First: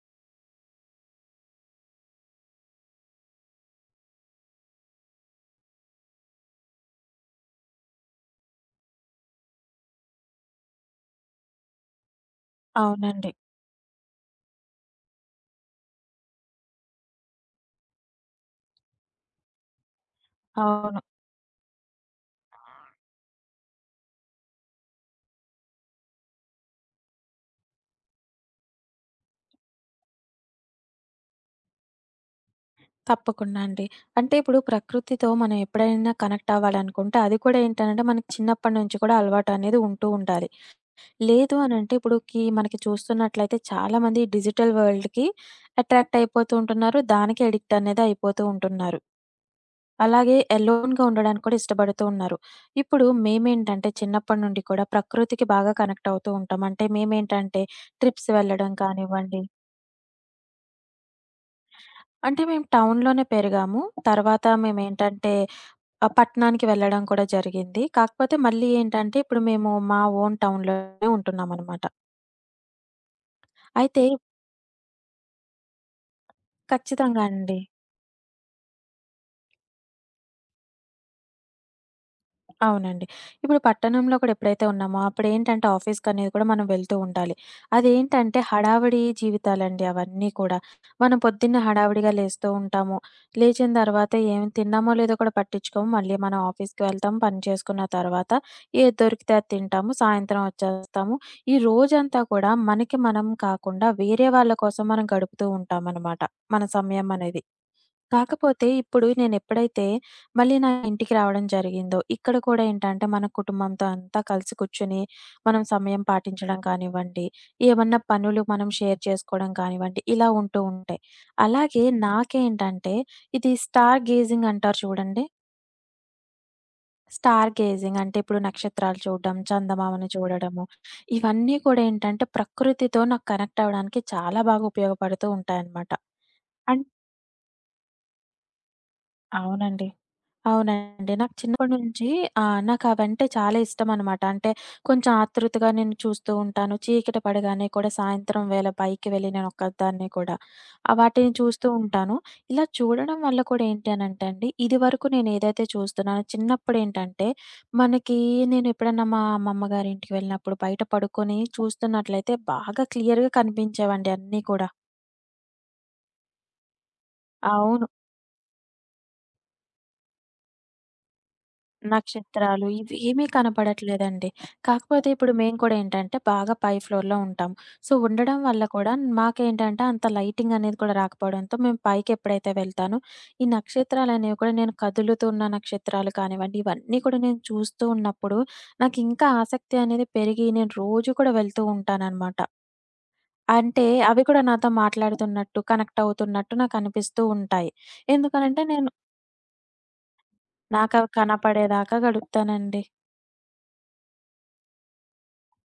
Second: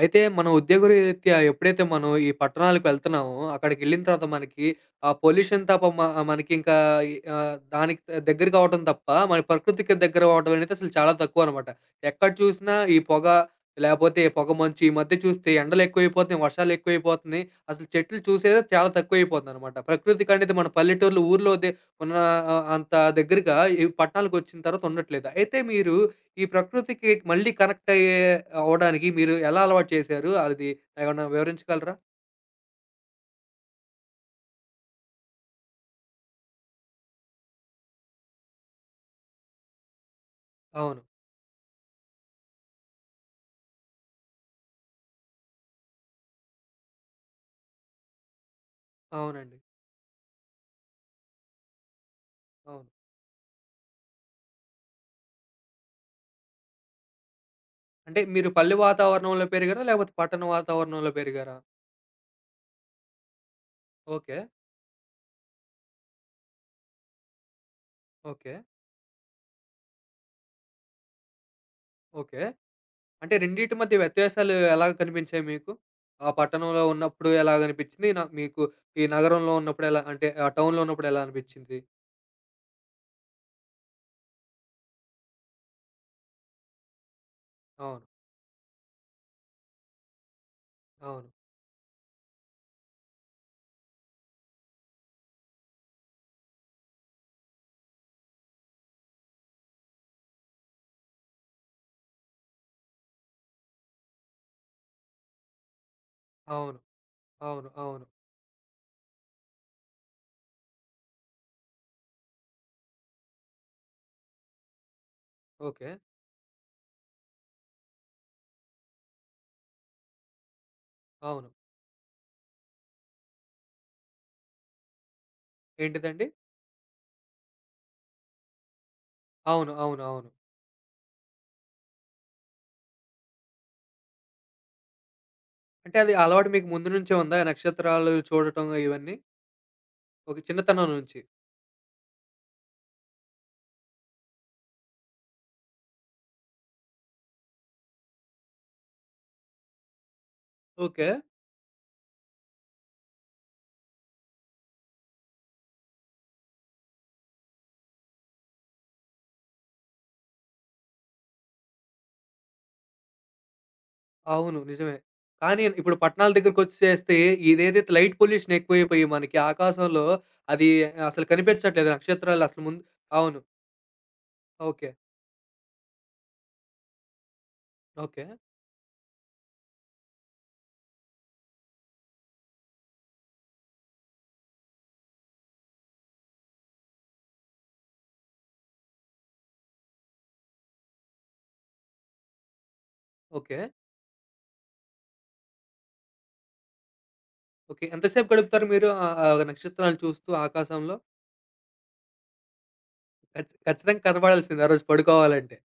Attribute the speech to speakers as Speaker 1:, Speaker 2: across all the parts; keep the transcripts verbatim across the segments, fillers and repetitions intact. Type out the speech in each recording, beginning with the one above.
Speaker 1: అయితే మనం ఉద్యోగరీత్యా ఎప్పుడైతే మనం ఈ పట్టణాలకు వెళ్తున్నామో, అక్కడికెళ్ళిన తర్వాత మనకి ఆ పొల్యూషన్ తప్ప మ మనకింకా ఈ ఆహ్, దానికి దగ్గర కావటం తప్ప, మన ప్రకృతికి దగ్గర అవ్వడం అనేది అసలు చాలా తక్కువనమాట. ఎక్కడ చూసినా ఈ పొగ,
Speaker 2: అవునండి.
Speaker 1: లేపోతే పొగ మంచు. ఈ మధ్య చూస్తే ఎండలెక్కువైపోతున్నాయి, వర్షాలెక్కువైపోతున్నాయి. అసలు చెట్లు చూసేదే చాలా తక్కువైపోతుందనమాట. ప్రకృతికనేది మన
Speaker 2: అవును.
Speaker 1: పల్లెటూర్లు, ఊర్లోదే ఉన్న ఆహ్, అంత దగ్గరగా ఈ పట్టణాలకొచ్చిన తర్వాత ఉండట్లేదు. అయితే మీరు ఈ ప్రకృతికి మళ్ళీ కనెక్ట్ అయ్యే అవ్వడానికి మీరు ఎలా అలవాటు చేశారు? అది ఏమన్నా వివరించగలరా?
Speaker 2: తప్పకుండా అండి. అంటే ఇప్పుడు ప్రకృతితో మనం ఎప్పుడైనా కనెక్ట్ అవ్వాలనుకుంటే అది కూడా ఏంటనంటే మనకి చిన్నప్పటి నుంచి కూడా అలవాటనేది ఉంటూ ఉండాలి.
Speaker 1: అవును.
Speaker 2: లేదు అనంటే ఇప్పుడుకి మనకి చూస్తున్నట్లయితే చాలామంది డిజిటల్ వరల్డ్‌కి అట్రాక్ట్ అయిపోతూ ఉంటున్నారు. దానికి అడిక్ట్ అనేది అయిపోతూ ఉంటున్నారు.
Speaker 1: అవునండి.
Speaker 2: అలాగే ఎలోన్‌గా ఉండడానికి కూడా ఇష్టపడుతూ ఉన్నారు.
Speaker 1: అవును.
Speaker 2: ఇప్పుడు మేమేంటంటే చిన్నప్పటి నుండి కూడా ప్రకృతికి బాగా కనెక్ట్ అవుతూ ఉంటాం. అంటే మేమేంటంటే
Speaker 1: అంటే
Speaker 2: ట్రిప్స్
Speaker 1: మీరు
Speaker 2: వెళ్ళడం
Speaker 1: పల్లె
Speaker 2: కానివ్వండి,
Speaker 1: వాతావరణంలో పెరిగారా? లేకపోతే పట్టణ వాతావరణంలో పెరిగారా?
Speaker 2: అంటే మేము టౌన్‌లోనే పెరిగాము.
Speaker 1: ఓకే.
Speaker 2: తర్వాత మేమేంటంటే ఆహ్, పట్టణానికి వెళ్ళడం కూడా జరిగింది. కాకపోతే
Speaker 1: ఓకే.
Speaker 2: మళ్ళీ ఏంటంటే ఇప్పుడు మేము మా ఓన్ టౌన్‌లోనే ఉంటున్నామనమాట.
Speaker 1: ఓకే. అంటే రెండిటి మధ్య
Speaker 2: అయితే
Speaker 1: వ్యత్యాసాలు ఎలా కనిపించాయి మీకు? ఆ పట్టణంలో
Speaker 2: ఖచ్చితంగా
Speaker 1: ఉన్నప్పుడు
Speaker 2: అండి.
Speaker 1: ఎలాగ అనిపించింది? న మీకు ఈ నగరంలో ఉన్నప్పుడు ఎలా అంటే ఆ టౌన్‌లో ఉన్నప్పుడు ఎలా అనిపించింది?
Speaker 2: అవునండి. ఇప్పుడు పట్టణంలో కూడా ఎప్పుడైతే ఉన్నామో అప్పుడేంటంటే ఆఫీస్‌కనేది కూడా మనం వెళ్తూ ఉండాలి.
Speaker 1: అవును.
Speaker 2: అదేంటంటే హడావిడి జీవితాలండి అవన్నీ కూడా. మనం
Speaker 1: అవును.
Speaker 2: పొద్దున్నే హడావిడిగా లేస్తూ ఉంటాము. లేచిన తర్వాత ఏమి తిన్నామో లేదో కూడా పట్టించుకోము. మళ్ళీ మనం ఆఫీస్‌కి వెళ్తాము. పని చేసుకున్న తర్వాత ఏది దొరికితే అది తింటాము. సాయంత్రం వచ్చేస్తాము. ఈ రోజంతా కూడా మనకి మనం కాకుండా వేరే వాళ్ళ కోసం మనం గడుపుతూ ఉంటామనమాట. మన
Speaker 1: అవును.
Speaker 2: సమయం అనేది.
Speaker 1: అవును. అవును.
Speaker 2: కాకపోతే ఇప్పుడు నేనెప్పుడైతే మళ్ళీ నా ఇంటికి రావడం జరిగిందో, ఇక్కడ కూడా ఏంటంటే మన కుటుంబంతో అంతా కలిసి కూర్చొని మనం
Speaker 1: ఓకే.
Speaker 2: సమయం పాటించడం కానివ్వండి, ఏమన్నా పనులు మనం షేర్ చేసుకోవడం కానివ్వండి, ఇలా ఉంటూ ఉంటాయి.
Speaker 1: అవును.
Speaker 2: అలాగే నాకేంటంటే ఇది స్టార్ గేజింగ్ అంటారు చూడండి.
Speaker 1: ఏంటిదండి?
Speaker 2: స్టార్ గేజింగ్ అంటే ఇప్పుడు నక్షత్రాలు చూడడం,
Speaker 1: అవును. అవును.
Speaker 2: చందమామను
Speaker 1: అవును.
Speaker 2: చూడడము, ఇవన్నీ కూడా ఏంటంటే ప్రకృతితో నాకు కనెక్ట్ అవ్వడానికి చాలా బాగా ఉపయోగపడుతూ ఉంటాయన్నమాట.
Speaker 1: అంటే అది అలవాటు మీకు
Speaker 2: అండ్
Speaker 1: ముందు నుంచే ఉందా? ఈ నక్షత్రాలు చూడటం ఇవన్నీ?
Speaker 2: అవునండి.
Speaker 1: ఒక చిన్నతనం
Speaker 2: అవునండి.
Speaker 1: నుంచి.
Speaker 2: నాకు చిన్నప్పటి నుంచి ఆహ్, నాకవంటే చాలా ఇష్టమనమాట. అంటే కొంచెం ఆతృతగా నేను చూస్తూ ఉంటాను. చీకటి పడగానే కూడా సాయంత్రం వేళ పైకి వెళ్ళి నేనొక్కదాన్నే కూడా ఆహ్,
Speaker 1: ఓకే.
Speaker 2: వాటిని చూస్తూ ఉంటాను. ఇలా చూడడం వల్ల కూడా ఏంటి అనంటే అండి, ఇదివరకు నేనేదైతే చూస్తున్నానో చిన్నప్పుడేంటంటే, మనకి నేనెప్పుడన్నా మా అమ్మమ్మ గారింటికి వెళ్ళినప్పుడు బయట పడుకొని చూస్తున్నట్లయితే బాగా క్లియర్‌గా కనిపించేవండి అన్నీ
Speaker 1: అవును.
Speaker 2: కూడా.
Speaker 1: నిజమే. కానీ ఇప్పుడు పట్టణాల దగ్గరికొచ్చేస్తే
Speaker 2: అవును.
Speaker 1: ఇదేదైతే లైట్ పొల్యూషన్ ఎక్కువైపోయి మనకి ఆకాశంలో అది అసలు కనిపించట్లేదు. నక్షత్రాలు అసలు
Speaker 2: నక్షత్రాలు
Speaker 1: ముందు.
Speaker 2: ఇవి ఏమీ
Speaker 1: అవును.
Speaker 2: కనపడట్లేదండి.
Speaker 1: ఓకే.
Speaker 2: కాకపోతే ఇప్పుడు మేము కూడా ఏంటంటే బాగా పై ఫ్లోర్‌లో ఉంటాం. So,
Speaker 1: okay.
Speaker 2: ఉండడం వల్ల కూడా మాకేంటంటే అంత లైటింగ్ అనేది కూడా రాకపోవడంతో మేము పైకెప్పుడైతే వెళ్తానో ఈ నక్షత్రాలనేవి కూడా నేను కదులుతున్న నక్షత్రాలు కానివ్వండి, ఇవన్నీ కూడా నేను చూస్తూ ఉన్నప్పుడు నాకింకా ఆసక్తి అనేది పెరిగి నేను రోజు కూడా వెళ్తూ ఉంటాననమాట.
Speaker 1: ఓకే.
Speaker 2: అంటే అవి కూడా నాతో మాట్లాడుతున్నట్టు, కనెక్ట్ అవుతున్నట్టు నాకనిపిస్తూ ఉంటాయి.
Speaker 1: ఓకే. ఎంతసేపు
Speaker 2: ఎందుకనంటే
Speaker 1: గడుపుతారు మీరు
Speaker 2: నేను
Speaker 1: ఆహ్, ఆహ్, నక్షత్రాలు చూస్తూ ఆకాశంలో?
Speaker 2: నాకవి కనపడేదాకా గడుపుతానండి.
Speaker 1: ఖచ్చి ఖచ్చితంగా కనపడాల్సిందే ఆ రోజు పడుకోవాలంటే.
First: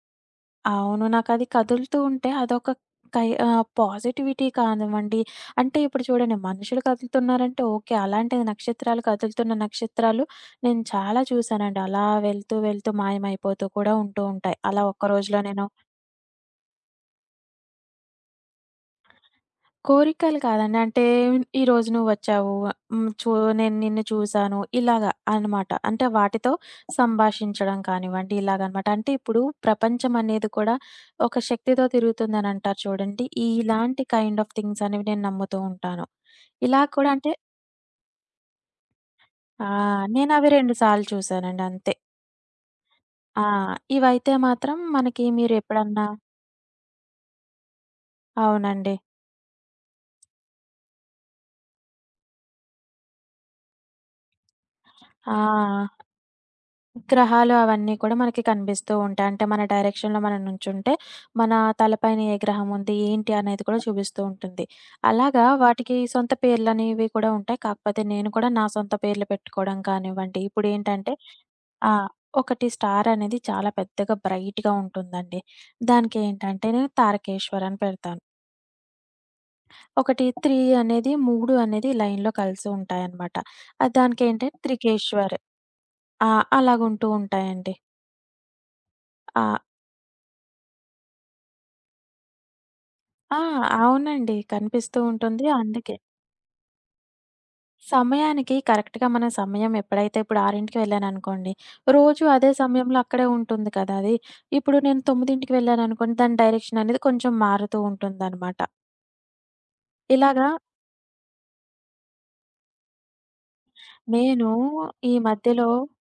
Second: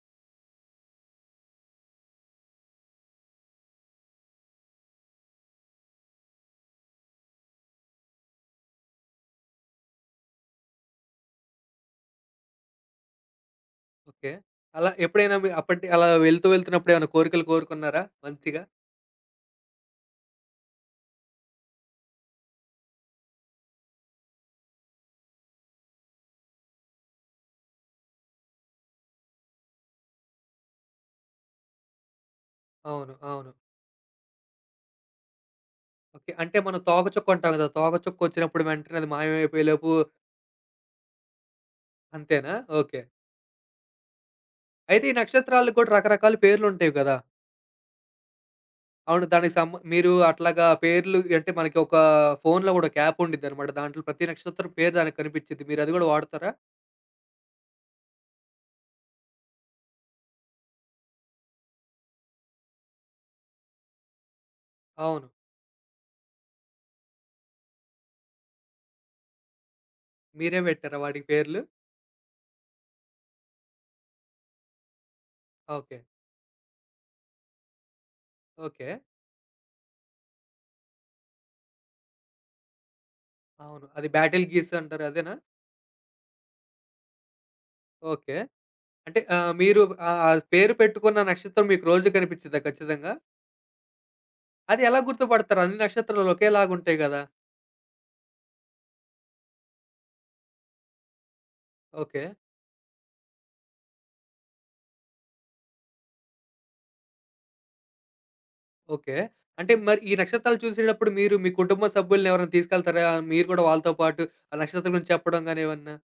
Speaker 2: అవును. నాకది కదులుతూ ఉంటే అదొక కై ఆహ్, పాజిటివిటీ కానివ్వండి, అంటే ఇప్పుడు చూడండి మనుషులు కదులుతున్నారంటే ఓకే. అలాంటిది నక్షత్రాలు కదులుతున్న నక్షత్రాలు నేను చాలా చూసానండి. అలా వెళ్తూ, వెళ్తూ మాయమైపోతూ కూడా ఉంటూ
Speaker 1: ఓకే.
Speaker 2: ఉంటాయి. అలా
Speaker 1: అలా
Speaker 2: ఒక్క
Speaker 1: ఎప్పుడైనా
Speaker 2: రోజులో
Speaker 1: మీ
Speaker 2: నేను
Speaker 1: అప్పటి అలా వెళ్తూ వెళ్తున్నప్పుడు ఏమైనా కోరికలు కోరుకున్నారా మంచిగా?
Speaker 2: కోరికలు కాదండి. అంటే ఈరోజు నువ్వొచ్చావు. హ్మ్. చూ నేను నిన్ను చూసాను. ఇలాగ అనమాట. అంటే వాటితో సంభాషించడం కానివ్వండి ఇలాగనమాట. అంటే ఇప్పుడు ప్రపంచం అనేది కూడా ఒక శక్తితో తిరుగుతుందని అంటారు
Speaker 1: అవును.
Speaker 2: చూడండి. ఈ
Speaker 1: అవును.
Speaker 2: ఇలాంటి కైండ్ ఆఫ్ థింగ్స్ అనేవి నేను నమ్ముతూ ఉంటాను.
Speaker 1: ఓకే. అంటే మనం
Speaker 2: ఇలా కూడా హ్మ్. అంటే
Speaker 1: తోకచుక్కంటాం గదా! తోకచుక్కొచ్చినప్పుడు వెంటనే అది
Speaker 2: ఆ!
Speaker 1: మాయమైపోయేలోపు.
Speaker 2: నేనవి రెండు సార్లు చూసానండి అంతే.
Speaker 1: అంతేనా? ఓకే.
Speaker 2: ఆ! ఇవైతే మాత్రం
Speaker 1: అయితే ఈ
Speaker 2: మనకి
Speaker 1: నక్షత్రాలకు కూడా
Speaker 2: మీరెప్పుడన్నా
Speaker 1: రకరకాల పేర్లుంటాయి గదా!
Speaker 2: అవునండి.
Speaker 1: అవును. దానికి సం మీరు అట్లాగా పేర్లు అంటే మనకి ఒక ఫోన్‌లో గూడా ఒక యాప్ ఉండిద్దనమాట. దాంట్లో ప్రతి నక్షత్రం పేరు దానికి కనిపిచ్చిద్ది. మీరది
Speaker 2: ఆ!
Speaker 1: గూడా వాడతారా?
Speaker 2: గ్రహాలు అవన్నీ కూడా మనకి కనిపిస్తూ ఉంటాయి. అంటే మన డైరెక్షన్‌లో మనం నుంచుంటే, మన తలపైన ఏ గ్రహం ఉంది, ఏంటి అనేది కూడా చూపిస్తూ ఉంటుంది.
Speaker 1: అవును.
Speaker 2: అలాగా వాటికి సొంత పేర్లనేవి కూడా ఉంటాయి. కాకపోతే నేను కూడా నా సొంత పేర్లు పెట్టుకోవడం కానివ్వండి,
Speaker 1: మీరే పెట్టారా
Speaker 2: ఇప్పుడేంటంటే
Speaker 1: వాటికి పేర్లు?
Speaker 2: ఆ! ఒకటి స్టార్ అనేది చాలా పెద్దగా బ్రైట్‌గా ఉంటుందండి.
Speaker 1: ఓకే.
Speaker 2: దానికి ఏంటంటే నేను తారకేశ్వర్ అని పెడతాను.
Speaker 1: ఓకే.
Speaker 2: ఒకటి మూడు అనేది మూడు అనేది లైన్‌లో కలిసి ఉంటాయన్నమాట.
Speaker 1: అవును.
Speaker 2: ఆహ్,
Speaker 1: అది బ్యాటిల్
Speaker 2: దానికేంటంటే
Speaker 1: గీస్ అంటారు అదేనా?
Speaker 2: త్రికేశ్వర్. ఆ! అలాగుంటూ ఉంటాయండి.
Speaker 1: ఓకే. అంటే
Speaker 2: ఆ!
Speaker 1: ఆహ్, మీరు ఆహ్, ఆ పేరు పెట్టుకున్న నక్షత్రం మీకు రోజు కనిపిచ్చిద్దా ఖచ్చితంగా?
Speaker 2: ఆ! అవునండి.
Speaker 1: అది ఎలా
Speaker 2: కనిపిస్తూ ఉంటుంది.
Speaker 1: గుర్తుపడతారు? అన్ని
Speaker 2: అందుకే
Speaker 1: నక్షత్రాలు ఒకేలాగుంటాయి గదా!
Speaker 2: సమయానికి కరెక్ట్‌గా మన సమయం ఎప్పుడైతే ఇప్పుడు ఆరుకి వెళ్ళాననుకోండి,
Speaker 1: ఓకే.
Speaker 2: రోజు అదే సమయంలో అక్కడే ఉంటుంది కదా అది. ఇప్పుడు నేను తొమ్మిదికి వెళ్ళాననుకోండి, దాని డైరెక్షన్ అనేది కొంచెం మారుతూ ఉంటుందనమాట.
Speaker 1: ఓకే. అంటే మరి ఈ
Speaker 2: ఇలాగా
Speaker 1: నక్షత్రాలు చూసేటప్పుడు మీరు మీ కుటుంబ సభ్యుల్ని ఎవరైనా తీసుకెళ్తారా? మీరు కూడా వాళ్ళతో పాటు
Speaker 2: నేను
Speaker 1: ఆ నక్షత్రం గురించి
Speaker 2: ఈ
Speaker 1: చెప్పడం గాని
Speaker 2: మధ్యలో
Speaker 1: ఏమన్నా?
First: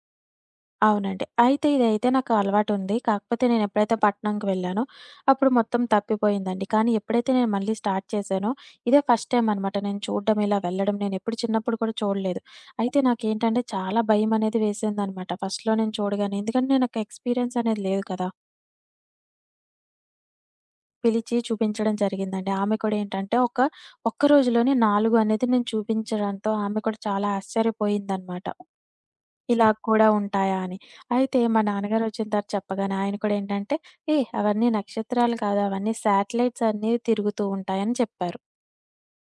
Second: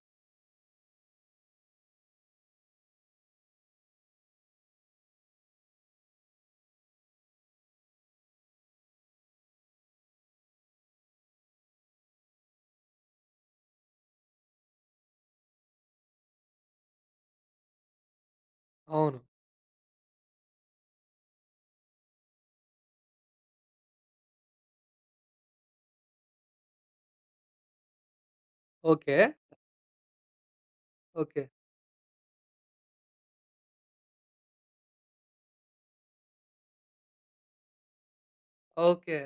Speaker 2: అవునండి. అయితే ఇదైతే నాకు అలవాటుంది. కాకపోతే నేనెప్పుడైతే పట్నంకి వెళ్ళానో, అప్పుడు మొత్తం తప్పిపోయిందండి. కానీ ఎప్పుడైతే నేను మళ్ళీ స్టార్ట్ చేశానో, ఇదే ఫస్ట్ టైమ్ అనమాట నేను చూడడం, ఇలా వెళ్ళడం. నేనెప్పుడు చిన్నప్పుడు కూడా చూడలేదు. అయితే నాకేంటంటే చాలా భయమనేది వేసిందనమాట ఫస్ట్‌లో నేను చూడగానే. ఎందుకంటే నాకు ఎక్స్‌పీరియన్స్ అనేది లేదు కదా!
Speaker 1: అవును.
Speaker 2: పిలిచి చూపించడం జరిగిందండి. ఆమె కూడా ఏంటంటే ఒక ఒక్క రోజులోనే నాలుగు అనేది నేను చూపించడంతో ఆమె కూడా చాలా ఆశ్చర్యపోయిందనమాట.
Speaker 1: ఓకే.
Speaker 2: ఇలా కూడా ఉంటాయా అని. అయితే
Speaker 1: ఓకే.
Speaker 2: మా నాన్నగారొచ్చిన తర్వాత చెప్పగానే ఆయన కూడా ఏంటంటే, "ఏహ్! అవన్నీ నక్షత్రాలు కాదు. అవన్నీ శాటిలైట్స్ అన్నీ తిరుగుతూ ఉంటాయని" చెప్పారు.
Speaker 1: ఓకే.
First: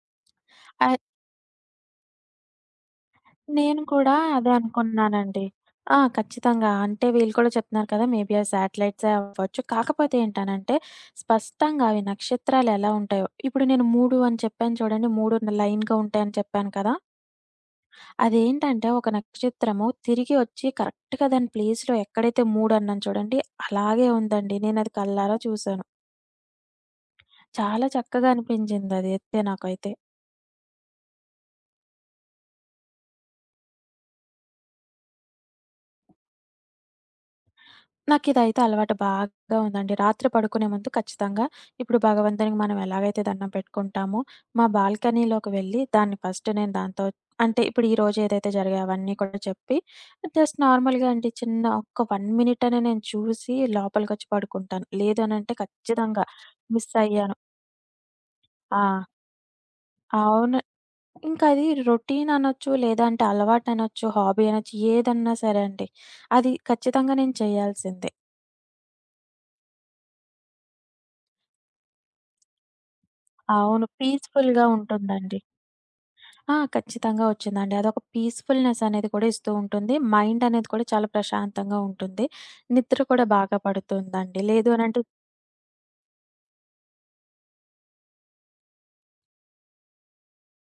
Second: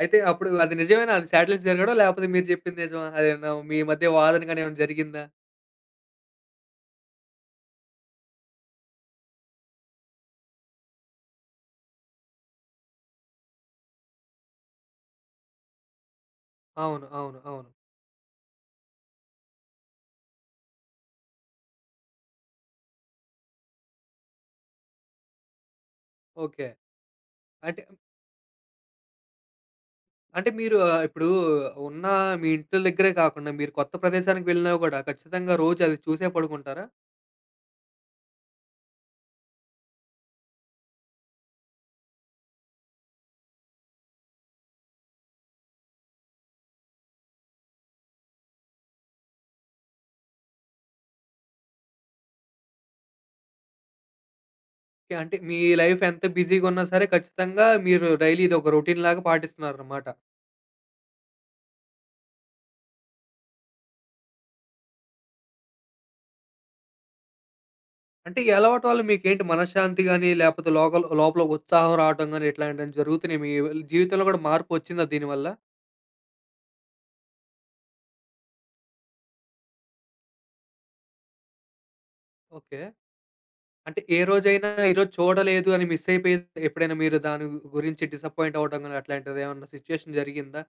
Speaker 1: అయితే అప్పుడు అది
Speaker 2: ఆహ్,
Speaker 1: నిజమేనా? అది శాటిలైట్స్ జరగడం లేకపోతే మీరు చెప్పింది నిజమా? అదేమన్నా మీ
Speaker 2: నేను
Speaker 1: మధ్య
Speaker 2: కూడా
Speaker 1: వాదన
Speaker 2: అదే
Speaker 1: గాని ఏమైనా జరిగిందా?
Speaker 2: అనుకున్నానండి. ఆ! ఖచ్చితంగా. అంటే వీళ్ళు కూడా చెప్తున్నారు కదా! మేబీ అవి శాటిలైట్సే అవ్వచ్చు. కాకపోతే ఏంటనంటే, స్పష్టంగా అవి నక్షత్రాలు ఎలా ఉంటాయో ఇప్పుడు నేను మూడు అని చెప్పాను చూడండి. మూడు లైన్‌గా ఉంటాయని చెప్పాను కదా!
Speaker 1: అవును. అవును. అవును.
Speaker 2: అదేంటంటే ఒక నక్షత్రము తిరిగి వచ్చి కరెక్ట్‌గా దాని ప్లేస్‌లో ఎక్కడైతే మూడు అన్నాను చూడండి, అలాగే ఉందండి. నేనది కళ్ళారా చూసాను.
Speaker 1: ఓకే. అంటే
Speaker 2: చాలా చక్కగా అనిపించింది అది ఎత్తే నాకైతే.
Speaker 1: అంటే మీరు ఆహ్, ఇప్పుడు ఉన్న మీ ఇంటి దగ్గరే కాకుండా మీరు కొత్త ప్రదేశానికి వెళ్ళినా గూడా ఖచ్చితంగా రోజు అది చూసే పడుకుంటారా?
Speaker 2: నాకిదైతే అలవాటు బాగా ఉందండి. రాత్రి పడుకునే ముందు ఖచ్చితంగా ఇప్పుడు భగవంతునికి మనం ఎలాగైతే దండం పెట్టుకుంటామో, మా బాల్కనీలోకి వెళ్ళి దాన్ని ఫస్ట్ నేను దాంతో అంటే ఇప్పుడు ఈ రోజు ఏదైతే జరిగాయో అవన్నీ కూడా చెప్పి, జస్ట్ నార్మల్‌గా అండి చిన్న ఒక్క 1 మినిట్ అనే నేను చూసి లోపలికొచ్చి పడుకుంటాను.
Speaker 1: ఓకే.
Speaker 2: లేదు
Speaker 1: అంటే
Speaker 2: అనంటే
Speaker 1: మీ లైఫ్ ఎంత
Speaker 2: ఖచ్చితంగా
Speaker 1: బిజీగున్నా
Speaker 2: మిస్
Speaker 1: సరే
Speaker 2: అయ్యాను.
Speaker 1: ఖచ్చితంగా మీరు డైలీ ఇదొక
Speaker 2: ఆ!
Speaker 1: రొటీన్‌లాగా పాటిస్తున్నారనమాట.
Speaker 2: అవును. ఇంకది రొటీన్ అనొచ్చు, లేదంటే అలవాటనొచ్చు, హాబీ అనొచ్చు, ఏదన్నా సరే అండి. అది ఖచ్చితంగా నేను చేయాల్సిందే.
Speaker 1: అంటే ఈ అలవాటు వల్ల మీకేంటి మనశ్శాంతి గాని, లేపోతే లోకల్ లోపల ఒక ఉత్సాహం రావటం గాని ఇట్లాంటియన్ని జరుగుతున్నాయి. మీ
Speaker 2: అవును.
Speaker 1: జీవితంలో గూడా
Speaker 2: పీస్‌ఫుల్‌గా
Speaker 1: మార్పొచ్చిందా
Speaker 2: ఉంటుందండి.
Speaker 1: దీనివల్ల?
Speaker 2: ఆ! ఖచ్చితంగా వచ్చిందండి. అదొక పీస్‌ఫుల్‌నెస్ అనేది కూడా ఇస్తూ ఉంటుంది. మైండ్ అనేది కూడా చాలా ప్రశాంతంగా ఉంటుంది.
Speaker 1: ఓకే.
Speaker 2: నిద్ర కూడా బాగా
Speaker 1: అంటే ఏ
Speaker 2: పడుతుందండి.
Speaker 1: రోజైనా
Speaker 2: లేదు అనంటే
Speaker 1: ఈరోజు చూడలేదు అని మిస్ అయిపోయింది ఎప్పుడైనా మీరు దాని గురించి డిసప్పాయింట్ అవ్వడం గాని అట్లాంటిదేమన్నా సిచ్యుయేషన్ జరిగిందా?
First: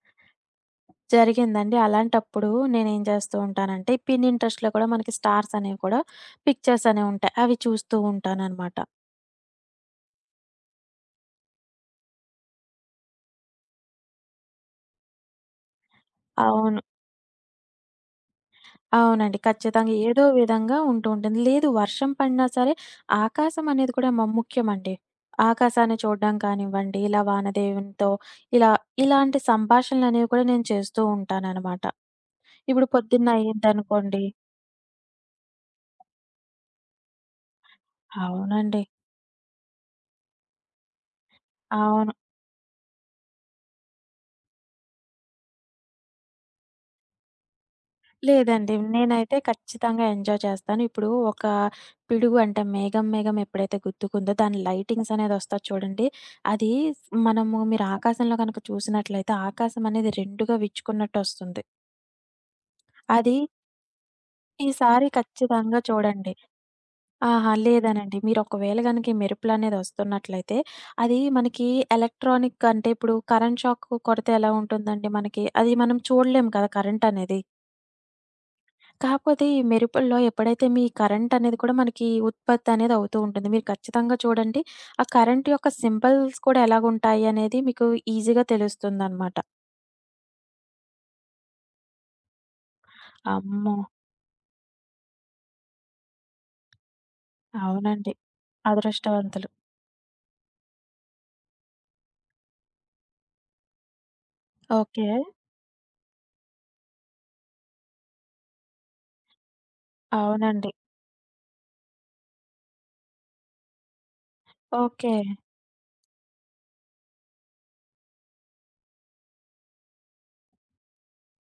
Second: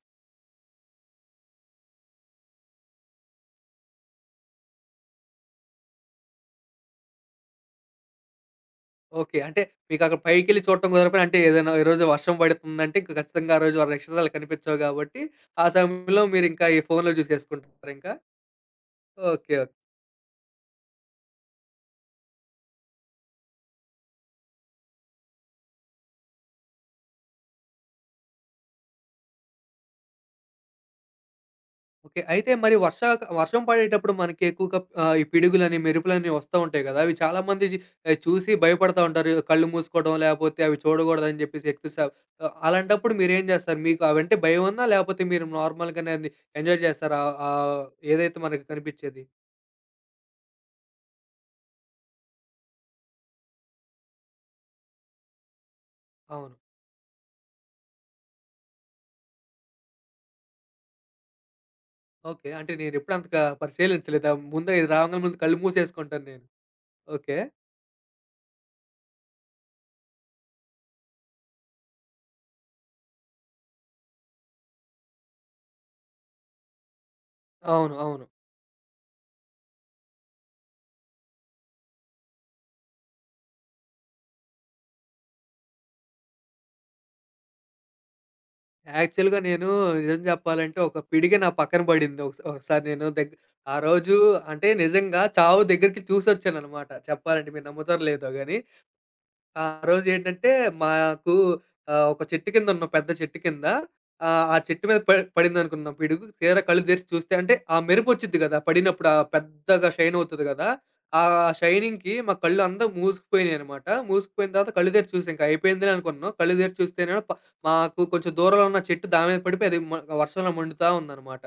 Speaker 2: జరిగిందండి. అలాంటప్పుడు నేనేం చేస్తూ ఉంటానంటే, పిన్ ఇంట్రెస్ట్‌లో కూడా మనకి స్టార్స్ అనేవి కూడా పిక్చర్స్ అనేవుంటాయి. అవి చూస్తూ ఉంటాననమాట.
Speaker 1: ఓకే. అంటే మీకక్కడ పైకెళ్ళి చూడటం కుదరకపోయినా అంటే ఏదైనా ఈరోజు వర్షం పడుతుందంటే ఇంక ఖచ్చితంగా ఆ రోజు ఆ నక్షత్రాలు కనిపించవు గాబట్టి, ఆ సమయంలో మీరింకా ఈ
Speaker 2: అవును.
Speaker 1: ఫోన్‌లో జూసేసుకుంటారింకా? ఓకే.
Speaker 2: అవునండి.
Speaker 1: ఓకే.
Speaker 2: ఖచ్చితంగా ఏదో విధంగా ఉంటూ ఉంటుంది. లేదు వర్షం పడినా సరే ఆకాశం అనేది కూడా మ ముఖ్యమండి. ఆకాశాన్ని చూడడం కానివ్వండి, ఇలా వానదేవునితో ఇలా ఇలాంటి సంభాషణలనేవి కూడా నేను చేస్తూ ఉంటాననమాట.
Speaker 1: ఓకే. అయితే మరి
Speaker 2: ఇప్పుడు
Speaker 1: వర్షా
Speaker 2: పొద్దున్న
Speaker 1: వర్షం పడేటప్పుడు
Speaker 2: అయిందనుకోండి
Speaker 1: మనకి ఎక్కువగా ఆహ్, ఈ పిడుగులని, మెరుపులని వస్తా ఉంటాయి కదా! అవి చాలామంది జి ఆహ్, చూసి
Speaker 2: అవునండి.
Speaker 1: భయపడతా ఉంటారు. కళ్ళు మూసుకోవడం లేపోతే అవి చూడకూడదని చెప్పేసి ఎక్స్‌సా
Speaker 2: అవును.
Speaker 1: ఆహ్, అలాంటప్పుడు మీరేం జేస్తారు? మీకు అవంటే భయం ఉందా? లేపోతే మీరు నార్మల్‌గానే అది ఎంజాయ్ జేస్తారా? ఆహ్, ఏదైతే మనకి
Speaker 2: లేదండి.
Speaker 1: కనిపిచ్చేది?
Speaker 2: నేనైతే ఖచ్చితంగా ఎంజాయ్ చేస్తాను. ఇప్పుడు ఒక పిడుగు అంటే మేఘం మేఘం ఎప్పుడైతే గుర్తుకుందో దాని లైటింగ్స్ అనేదొస్తది చూడండి.
Speaker 1: అవును.
Speaker 2: అది మనము మీరు ఆకాశంలో గనక చూసినట్లయితే ఆకాశం అనేది 2గా విచ్చుకున్నట్టొస్తుంది.
Speaker 1: ఓకే. అంటే నేనెప్పుడు
Speaker 2: అది
Speaker 1: అంతగా పరిశీలించలేదు. ముందే ఇది
Speaker 2: ఈసారి
Speaker 1: రాంగానే ముందు కళ్ళు
Speaker 2: ఖచ్చితంగా
Speaker 1: మూసేసుకుంటాను
Speaker 2: చూడండి.
Speaker 1: నేను. ఓకే.
Speaker 2: ఆహా! లేదనండి. మీరు ఒకవేళ గనక ఈ మెరుపులనేదొస్తున్నట్లయితే అది మనకి ఎలక్ట్రానిక్ అంటే ఇప్పుడు కరెంట్ షాక్ కొడితే ఎలా ఉంటుందండి మనకి? అది మనం చూడలేం కదా! కరెంట్ అనేది.
Speaker 1: అవును. అవును.
Speaker 2: కాకపోతే ఈ మెరుపుల్లో ఎప్పుడైతే మీ కరెంట్ అనేది కూడా మనకి ఉత్పత్తి అనేది అవుతూ ఉంటుంది. మీరు ఖచ్చితంగా చూడండి ఆ కరెంట్ యొక్క సింబల్స్ కూడా ఎలాగుంటాయి అనేది మీకు ఈజీగా తెలుస్తుందనమాట.
Speaker 1: యాక్చువల్‌గా నేను నిజం జెప్పాలంటే ఒక పిడికి నా పక్కన బడింది. ఒకసా ఒకసారి నేను దగ్ ఆ
Speaker 2: అమ్మో!
Speaker 1: రోజు అంటే నిజంగా చావు దగ్గరికి చూసొచ్చాననమాట చెప్పాలంటే. మీరు నమ్ముతారో
Speaker 2: అవునండి.
Speaker 1: లేదో గాని.
Speaker 2: అదృష్టవంతులు.
Speaker 1: ఆ రోజేంటంటే మాకు ఆహ్, ఒక చెట్టు కింద ఉన్నాం. పెద్ద చెట్టు కింద. ఆహ్, ఆ చెట్టు మీద
Speaker 2: ఓకే.
Speaker 1: ప పడిందనుకున్నాం పిడుగు. తీరా కళ్ళు తెరిచి చూస్తే అంటే ఆ మెరుపొచ్చిద్ది గదా! పడినప్పుడు ఆ పెద్దగా షైన్ అవుతది గదా!
Speaker 2: అవునండి.
Speaker 1: ఆ షైనింగ్‌కి మా కళ్ళు అంతా మూసుకుపోయినాయనమాట. మూసుకుపోయిన తర్వాత కళ్ళు తెరిచి
Speaker 2: ఓకే.
Speaker 1: చూసాం. ఇంక అయిపోయిందిలే అనుకున్నాం. కళ్ళు తెరిచి చూస్తేనేమో ప మాకు కొంచెం దూరంలో ఉన్న చెట్టు దాని మీద పడిపోయి అది మ వర్షంలో మండుతా ఉందనమాట.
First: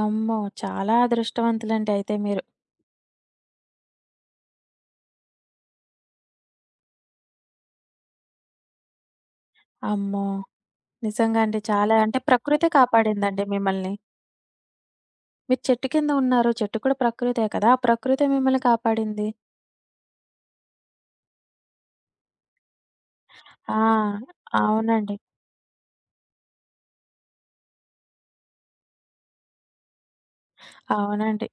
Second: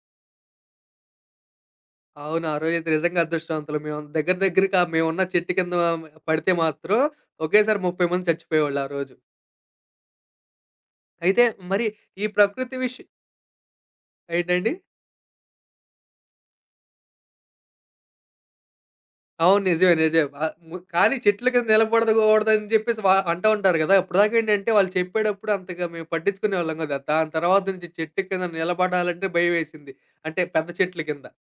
Speaker 2: అమ్మో! చాలా అదృష్టవంతులండి అయితే మీరు.
Speaker 1: అవును. ఆ రోజైతే నిజంగా అదృష్టవంతులం మేము. దగ్గర దగ్గరగా మేమున్న చెట్టు కింద పడితే మాత్రం ఒకేసారి ముప్పై మంది చచ్చిపోయేవాళ్ళు ఆ రోజు.
Speaker 2: అమ్మో! నిజంగా
Speaker 1: అయితే
Speaker 2: అండి.
Speaker 1: మరి
Speaker 2: చాలా అంటే
Speaker 1: ఈ
Speaker 2: ప్రకృతే
Speaker 1: ప్రకృతి విష్
Speaker 2: కాపాడిందండి మిమ్మల్ని.
Speaker 1: ఏంటండి?
Speaker 2: మీరు చెట్టు కింద ఉన్నారు. చెట్టు కూడా ప్రకృతే కదా! ఆ ప్రకృతే మిమ్మల్ని కాపాడింది.
Speaker 1: అవును. నిజమే. నిజమే. ఆహ్, ము కానీ చెట్ల కింద నిలబడకూడదని చెప్పేసి వా అంటా ఉంటారు
Speaker 2: ఆ!
Speaker 1: గదా! ఇప్పటిదాకా ఏంటంటే వాళ్ళు
Speaker 2: అవునండి.
Speaker 1: చెప్పేటప్పుడు అంతగా మేము పట్టించుకునేవాళ్ళం కాదు. దాని తర్వాత నుంచి చెట్టు కింద నిలబడాలంటే భయమేసింది. అంటే పెద్ద చెట్ల కింద.
Speaker 2: అవునండి.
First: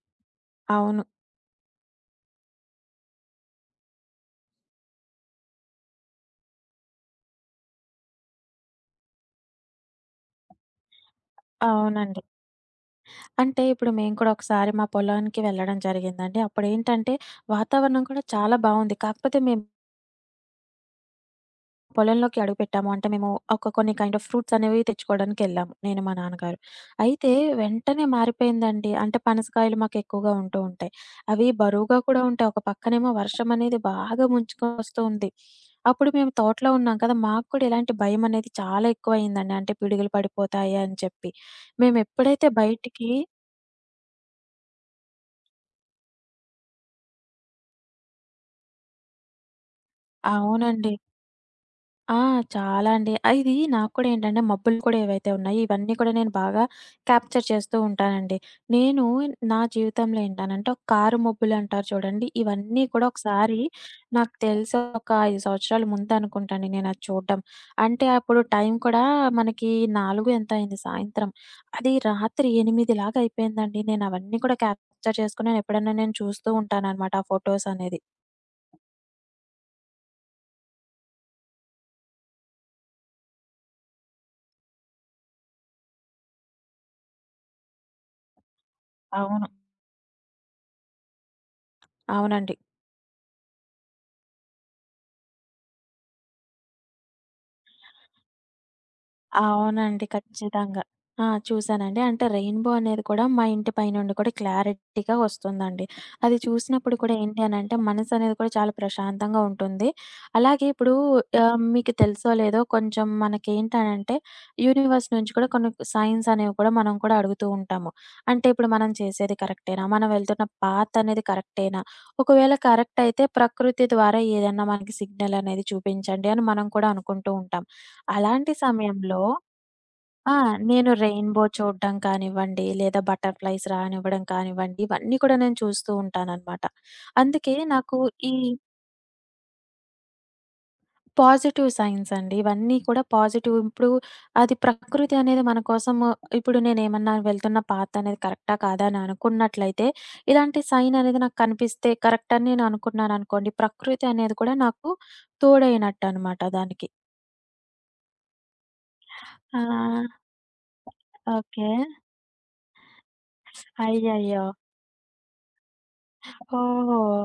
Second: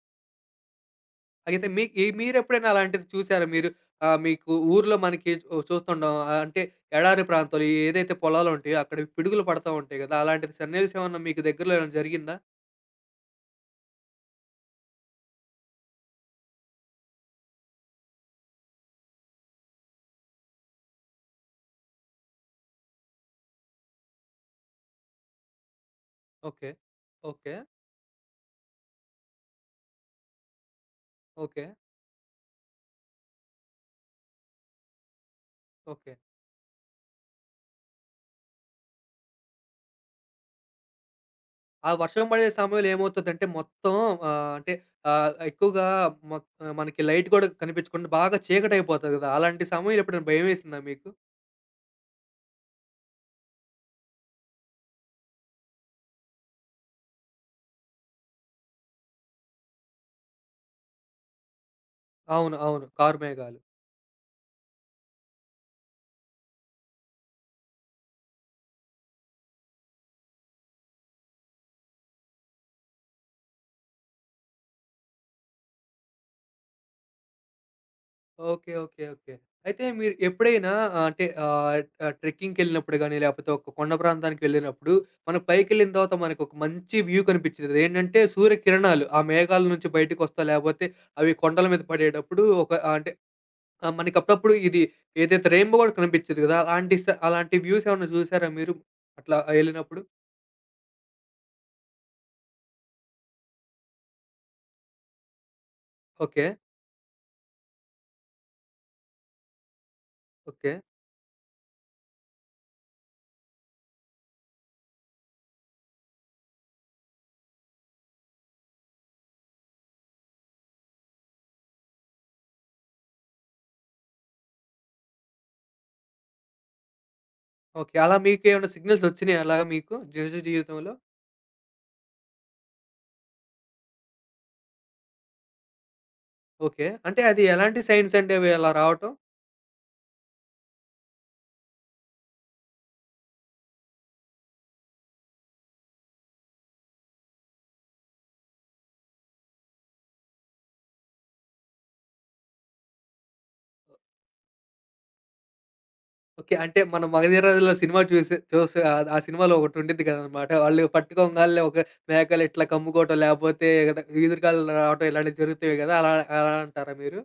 Speaker 2: అవును.
Speaker 1: అయితే మీ ఈ మీరెప్పుడైనా అలాంటిది చూసారా మీరు? ఆహ్, మీకు ఊర్లో మనకి చూ చూస్తుండం ఆహ్, అంటే ఎడారి ప్రాంతాలు ఏదైతే పొలాలు ఉంటాయో అక్కడ పిడుగులు పడతా ఉంటాయి గదా! అలాంటిది సన్నివేశం ఏమన్నా మీకు దగ్గరలో ఏమైనా
Speaker 2: అవునండి.
Speaker 1: జరిగిందా?
Speaker 2: అంటే ఇప్పుడు మేము కూడా ఒకసారి మా పొలానికి వెళ్ళడం జరిగిందండి. అప్పుడేంటంటే వాతావరణం కూడా చాలా బావుంది. కాకపోతే మేము పొలంలోకి అడుగుపెట్టాము. అంటే మేము ఒక కొన్ని కైండ్ ఆఫ్ ఫ్రూట్స్ అనేవి తెచ్చుకోవడానికెళ్ళాము నేను, మా నాన్నగారు.
Speaker 1: ఓకే.
Speaker 2: అయితే
Speaker 1: ఓకే.
Speaker 2: వెంటనే మారిపోయిందండి. అంటే పనసకాయలు మాకెక్కువగా ఉంటూ ఉంటాయి. అవి
Speaker 1: ఓకే.
Speaker 2: బరువుగా కూడా ఉంటాయి. ఒక పక్కనేమో వర్షం అనేది బాగా ముంచుకొని వస్తూ ఉంది. అప్పుడు
Speaker 1: ఓకే.
Speaker 2: మేము తోటలో ఉన్నాం కదా! మాకు కూడా ఇలాంటి భయమనేది చాలా ఎక్కువయిందండి. అంటే పిడుగులు పడిపోతాయి అని చెప్పి.
Speaker 1: ఆ వర్షం పడే
Speaker 2: మేమెప్పుడైతే
Speaker 1: సమయంలో
Speaker 2: బయటికి
Speaker 1: ఏమవుతదంటే మొత్తం ఆహ్, అంటే ఆహ్, ఎక్కువగా మ మనకి లైట్ గూడా కనిపించకుండా బాగా చీకటయిపోతది గదా! అలాంటి సమయంలో ఎప్పుడైనా భయమేసిందా
Speaker 2: అవునండి.
Speaker 1: మీకు?
Speaker 2: ఆ! చాలా అండి. ఆహ్, ఇది నాకు కూడా ఏంటంటే మబ్బులు కూడా ఏవైతే ఉన్నాయో ఇవన్నీ కూడా నేను బాగా క్యాప్చర్ చేస్తూ ఉంటానండి. నేను నా జీవితంలో ఏంటనంటే ఒక కారు మబ్బులు అంటారు చూడండి.
Speaker 1: అవును.
Speaker 2: ఇవన్నీ
Speaker 1: అవును.
Speaker 2: కూడా
Speaker 1: కారు మేఘాలు.
Speaker 2: ఒకసారి నాకు తెలిసి ఒక ఐదు సంవత్సరాల ముందు అనుకుంటాను నేను అది చూడడం. అంటే అప్పుడు టైం కూడా మనకి నాలుగు ఎంతో అయింది సాయంత్రం. అది రాత్రి ఎనిమిది లాగా అయిపోయిందండి. నేను అవన్నీ కూడా క్యాప్చర్ చేసుకొని నేను ఎప్పుడైనా నేను చూస్తూ ఉంటాననమాట ఆ ఫోటోస్ అనేది.
Speaker 1: ఓకే. ఓకే. ఓకే. అయితే మీరు ఎప్పుడైనా ఆహ్, అంటే ఆహ్, ఆహ్, ట్రెక్కింగ్‌కెళ్ళినప్పుడు గాని, లేపోతే ఒక కొండ ప్రాంతానికి వెళ్ళినప్పుడు మనం పైకెళ్ళిన తర్వాత మనకొక మంచి వ్యూ కనిపించింది. అదేంటంటే సూర్యకిరణాలు ఆ
Speaker 2: అవును.
Speaker 1: మేఘాల నుంచి బయటికొస్తా లేపోతే అవి కొండల మీద పడేటప్పుడు
Speaker 2: అవునండి.
Speaker 1: ఒక అంటే ఆ! మనకప్పుడప్పుడు ఇది ఏదైతే రెయిన్‌బో గూడా కనిపిచ్చేది గదా! అలాంటి స అలాంటి వ్యూస్ ఏమన్నా జూసారా మీరు? అట్లా ఎళ్ళినప్పుడు?
Speaker 2: అవునండి. ఖచ్చితంగా. ఆ! చూసానండి. అంటే రెయిన్‌బో అనేది కూడా మా ఇంటి పైనుండి కూడా క్లారిటీగా వస్తుందండి. అది
Speaker 1: ఓకే.
Speaker 2: చూసినప్పుడు కూడా ఏంటి అనంటే మనసనేది కూడా చాలా ప్రశాంతంగా ఉంటుంది. అలాగే
Speaker 1: ఓకే.
Speaker 2: ఇప్పుడు ఆహ్, మీకు తెలుసో లేదో కొంచెం మనకేంటనంటే యూనివర్స్ నుంచి కూడా కొన్ని సైన్స్ అనేవి కూడా మనం కూడా అడుగుతూ ఉంటాము. అంటే ఇప్పుడు మనం చేసేది కరెక్టేనా? మనం వెళ్తున్న పాత్ అనేది కరెక్టేనా? ఒకవేళ కరెక్ట్ అయితే ప్రకృతి ద్వారా ఏదన్నా మనకి సిగ్నల్ అనేది చూపించండి అని మనం కూడా అనుకుంటూ ఉంటాం.
Speaker 1: ఓకే. అలా
Speaker 2: అలాంటి
Speaker 1: మీకేమన్నా సిగ్నల్స్
Speaker 2: సమయంలో
Speaker 1: ఒచ్చినాయా అలాగా మీకు నిజ
Speaker 2: ఆ! నేను
Speaker 1: జీవితంలో?
Speaker 2: రెయిన్‌బో చూడడం కానివ్వండి, లేదా బటర్‌ఫ్లైస్ రానివ్వడం కానివ్వండి, ఇవన్నీ కూడా నేను చూస్తూ ఉంటాననమాట.
Speaker 1: ఓకే. అంటే అది
Speaker 2: అందుకే
Speaker 1: ఎలాంటి
Speaker 2: నాకు
Speaker 1: సైన్స్ అండి
Speaker 2: ఈ
Speaker 1: అవి అలా రావటం?
Speaker 2: పాజిటివ్ సైన్స్ అండి. ఇవన్నీ కూడా పాజిటివ్ ఇప్పుడు అది ప్రకృతి అనేది మన కోసం ఇప్పుడు నేనేమన్నా వెళ్తున్న పాత్ అనేది కరెక్టా, కాదా అని అనుకున్నట్లయితే, ఇలాంటి సైన్ అనేది నాకు కనిపిస్తే కరెక్ట్ అని నేను అనుకున్నాననుకోండి, ప్రకృతి అనేది కూడా నాకు తోడైనట్టనమాట
Speaker 1: ఓకే. అంటే
Speaker 2: దానికి.
Speaker 1: మనం 'మగధీరాజులో' సినిమా చూసే చూసి ఆహ్, ఆ సినిమాలో ఒకటుండిద్ది
Speaker 2: ఆ!
Speaker 1: గదనమాట. వాళ్ళు పట్టుకోంగాల్నే
Speaker 2: ఓకే.
Speaker 1: ఒక మేకలు ఇట్లా కమ్ముకోవటం లేపోతే
Speaker 2: అయ్యయ్యో!
Speaker 1: ఈదురుగాలులు రావటం ఇలాంటివి జరుగుతాయి గదా! అలా అలా అంటారా
Speaker 2: ఓహో!
Speaker 1: మీరు?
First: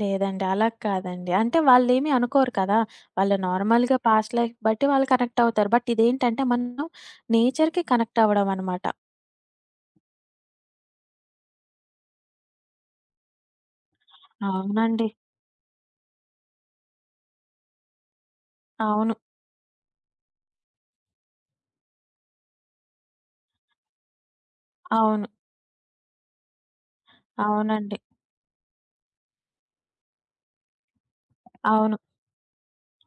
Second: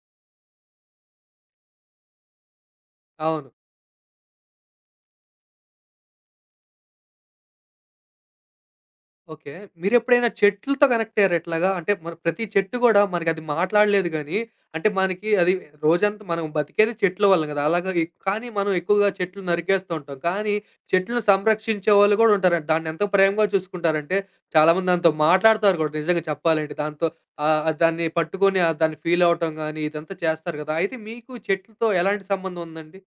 Speaker 2: లేదండి. అలా కాదండి. అంటే వాళ్ళేమి అనుకోరు కదా! వాళ్ళు
Speaker 1: అవును.
Speaker 2: నార్మల్‌గా పాస్ట్ లైఫ్ బట్టి వాళ్ళు కనెక్ట్ అవుతారు. బట్ ఇదేంటంటే మనం నేచర్‌కి కనెక్ట్ అవ్వడం అనమాట.
Speaker 1: ఓకే. మీరెప్పుడైనా చెట్లతో కనెక్ట్ అయ్యారా ఇట్లాగా? అంటే మన ప్రతి చెట్టు గూడా మనకది మాట్లాడలేదు గానీ, అంటే
Speaker 2: అవునండి.
Speaker 1: మనకి అది రోజంతా మనం బతికేది చెట్ల వల్ల గదా! అలాగా ఎక్ కానీ మనం ఎక్కువగా
Speaker 2: అవును.
Speaker 1: చెట్లు నరికేస్తూ ఉంటాం. కానీ చెట్లను సంరక్షించే వాళ్ళు గూడా ఉంటారు. దాన్నెంత ప్రేమగా చూసుకుంటారంటే, చాలామంది దాంతో
Speaker 2: అవును.
Speaker 1: మాట్లాడతారు గూడా నిజంగా చెప్పాలంటే. దాంతో ఆహ్,
Speaker 2: అవునండి.
Speaker 1: దాన్ని పట్టుకొని ఆహ్, దాన్ని ఫీల్ అవ్వటం గానీ, ఇదంతా చేస్తారు గదా! అయితే మీకు చెట్లతో
Speaker 2: అవును.
Speaker 1: ఎలాంటి సంబంధం ఉందండి?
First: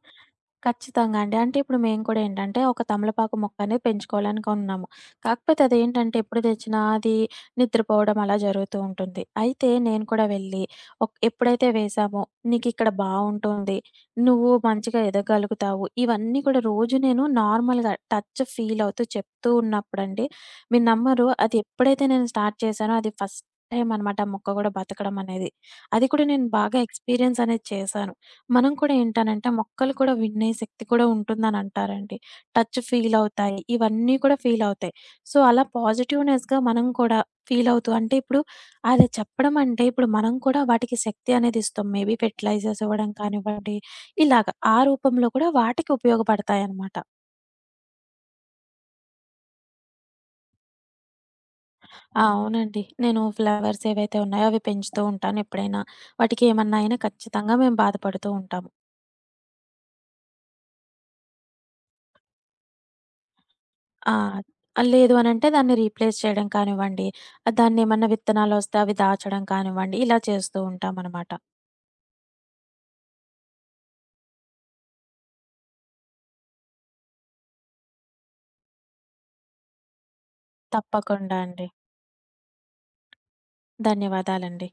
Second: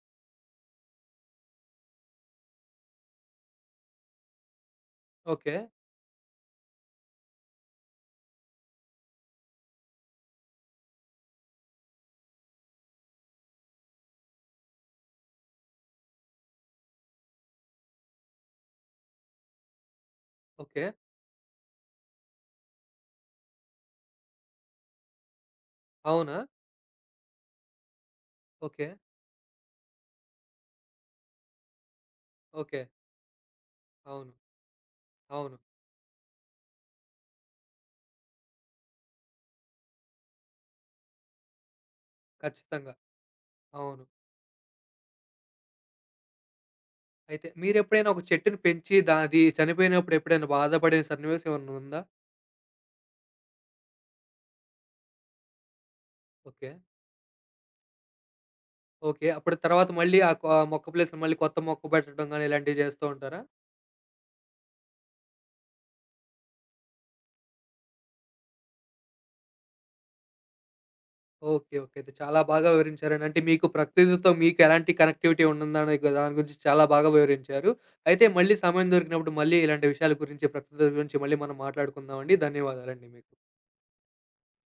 Speaker 2: ఖచ్చితంగా అండి. అంటే ఇప్పుడు మేము కూడా ఏంటంటే, ఒక తమలపాకు మొక్కనేది పెంచుకోవాలని కొన్నాము.
Speaker 1: ఓకే.
Speaker 2: కాకపోతే అదేంటంటే, ఎప్పుడు తెచ్చినా అది నిద్రపోవడం అలా జరుగుతూ ఉంటుంది. అయితే నేను కూడా వెళ్ళి ఒక్ ఎప్పుడైతే వేశామో, "నీకిక్కడ బావుంటుంది. నువ్వు మంచిగా ఎదగలుగుతావు." ఇవన్నీ కూడా రోజు నేను నార్మల్‌గా టచ్ ఫీల్ అవుతూ చెప్తూ ఉన్నప్పుడండి,
Speaker 1: ఓకే.
Speaker 2: మీరు నమ్మరు అది ఎప్పుడైతే నేను స్టార్ట్ చేశానో, అది ఫస్ట్ టైమ్ అనమాట ఆ మొక్క కూడా బతకడం అనేది. అది కూడా
Speaker 1: అవునా?
Speaker 2: నేను బాగా ఎక్స్‌పీరియన్స్ అనేది చేశాను. మనం
Speaker 1: ఓకే.
Speaker 2: కూడా ఏంటనంటే, మొక్కలు కూడా వినే శక్తి కూడా ఉంటుందని అంటారండి.
Speaker 1: ఓకే.
Speaker 2: టచ్ ఫీలవుతాయి. ఇవన్నీ
Speaker 1: అవును.
Speaker 2: కూడా ఫీలవుతాయి. సో,
Speaker 1: అవును.
Speaker 2: అలా పాజిటివ్‌నెస్‌గా మనం కూడా ఫీలవుతూ అంటే ఇప్పుడు అది చెప్పడం అంటే, ఇప్పుడు మనం కూడా వాటికి శక్తి అనేది ఇస్తాం. మేబీ ఫెర్టిలైజర్స్
Speaker 1: ఖచ్చితంగా.
Speaker 2: ఇవ్వడం కానివ్వండి,
Speaker 1: అవును.
Speaker 2: ఇలాగ ఆ రూపంలో కూడా వాటికి ఉపయోగపడతాయనమాట.
Speaker 1: అయితే మీరెప్పుడైనా ఒక చెట్టుని పెంచి దా అది చనిపోయినప్పుడు ఎప్పుడైనా బాధపడిన సన్నివేశం ఏమన్నా ఉందా?
Speaker 2: అవునండి. నేను ఫ్లవర్స్ ఏవైతే ఉన్నాయో అవి పెంచుతూ ఉంటాను ఎప్పుడైనా. వాటికి
Speaker 1: ఓకే.
Speaker 2: ఏమన్నా అయినా ఖచ్చితంగా మేము బాధపడుతూ ఉంటాం.
Speaker 1: ఓకే. అప్పుడు తర్వాత మళ్ళీ ఆ కొ ఆ మొక్క ప్లేస్‌లో మళ్ళీ కొత్త మొక్క పెట్టడం గాని ఇలాంటివి చేస్తూ ఉంటారా?
Speaker 2: ఆ! ఆ, లేదు అనంటే దాన్ని రీప్లేస్ చేయడం కానివ్వండి, దాన్నేమన్నా విత్తనాలొస్తే అవి దాచడం కానివ్వండి, ఇలా చేస్తూ ఉంటామనమాట.
Speaker 1: ఓకే. ఓకే. అయితే చాలా బాగా వివరించారండి. అంటే మీకు ప్రకృతితో మీకు ఎలాంటి కనెక్టివిటీ ఉంటుందనే గు దాని గురించి చాలా బాగా వివరించారు. అయితే మళ్ళీ సమయం దొరికినప్పుడు మళ్ళీ ఇలాంటి విషయాల గురించి, ప్రకృతి గురించి మళ్ళీ
Speaker 2: తప్పకుండా
Speaker 1: మనం
Speaker 2: అండి.
Speaker 1: మాట్లాడుకుందామండి. ధన్యవాదాలండి మీకు.
Speaker 2: ధన్యవాదాలండి.